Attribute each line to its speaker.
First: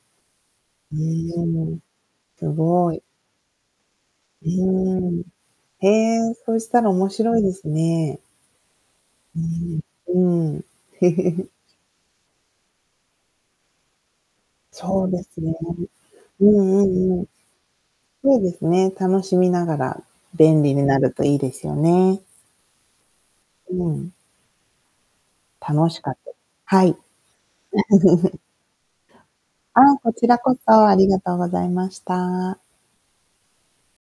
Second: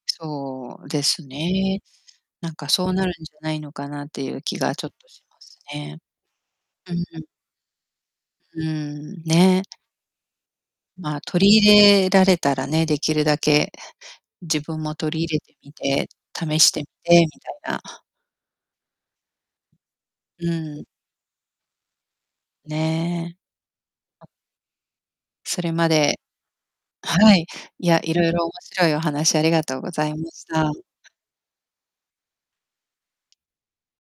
Speaker 1: そう
Speaker 2: う
Speaker 1: です
Speaker 2: ーん、
Speaker 1: ね。
Speaker 2: す
Speaker 1: なんかそ
Speaker 2: ご
Speaker 1: う
Speaker 2: い。
Speaker 1: なるんじゃないのかなっていう
Speaker 2: う
Speaker 1: 気がちょっと
Speaker 2: ーん、
Speaker 1: します
Speaker 2: へ
Speaker 1: ね。
Speaker 2: え、そしたら
Speaker 1: うん
Speaker 2: 面
Speaker 1: うん。
Speaker 2: 白いですね。
Speaker 1: うーん、
Speaker 2: う
Speaker 1: ね。
Speaker 2: ーん、うん。
Speaker 1: まあ、取 り入れられたらね、できるだけ自分も
Speaker 2: そう
Speaker 1: 取
Speaker 2: で
Speaker 1: り入れ
Speaker 2: すね。
Speaker 1: てみて、
Speaker 2: うん
Speaker 1: 試して
Speaker 2: う
Speaker 1: みて、
Speaker 2: んうん。
Speaker 1: みたいな。
Speaker 2: そうですね、楽しみながら、
Speaker 1: う
Speaker 2: 便
Speaker 1: ー
Speaker 2: 利
Speaker 1: ん。
Speaker 2: になるといいですよね。
Speaker 1: ねえ。
Speaker 2: うん。
Speaker 1: あ。それま
Speaker 2: 楽しか
Speaker 1: で
Speaker 2: ったはい。
Speaker 1: はい。いや、いろい ろ面白いお話ありがと
Speaker 2: あ、
Speaker 1: うござ
Speaker 2: こ
Speaker 1: いま
Speaker 2: ちら
Speaker 1: し
Speaker 2: こ
Speaker 1: た。
Speaker 2: そ、ありがとうございました。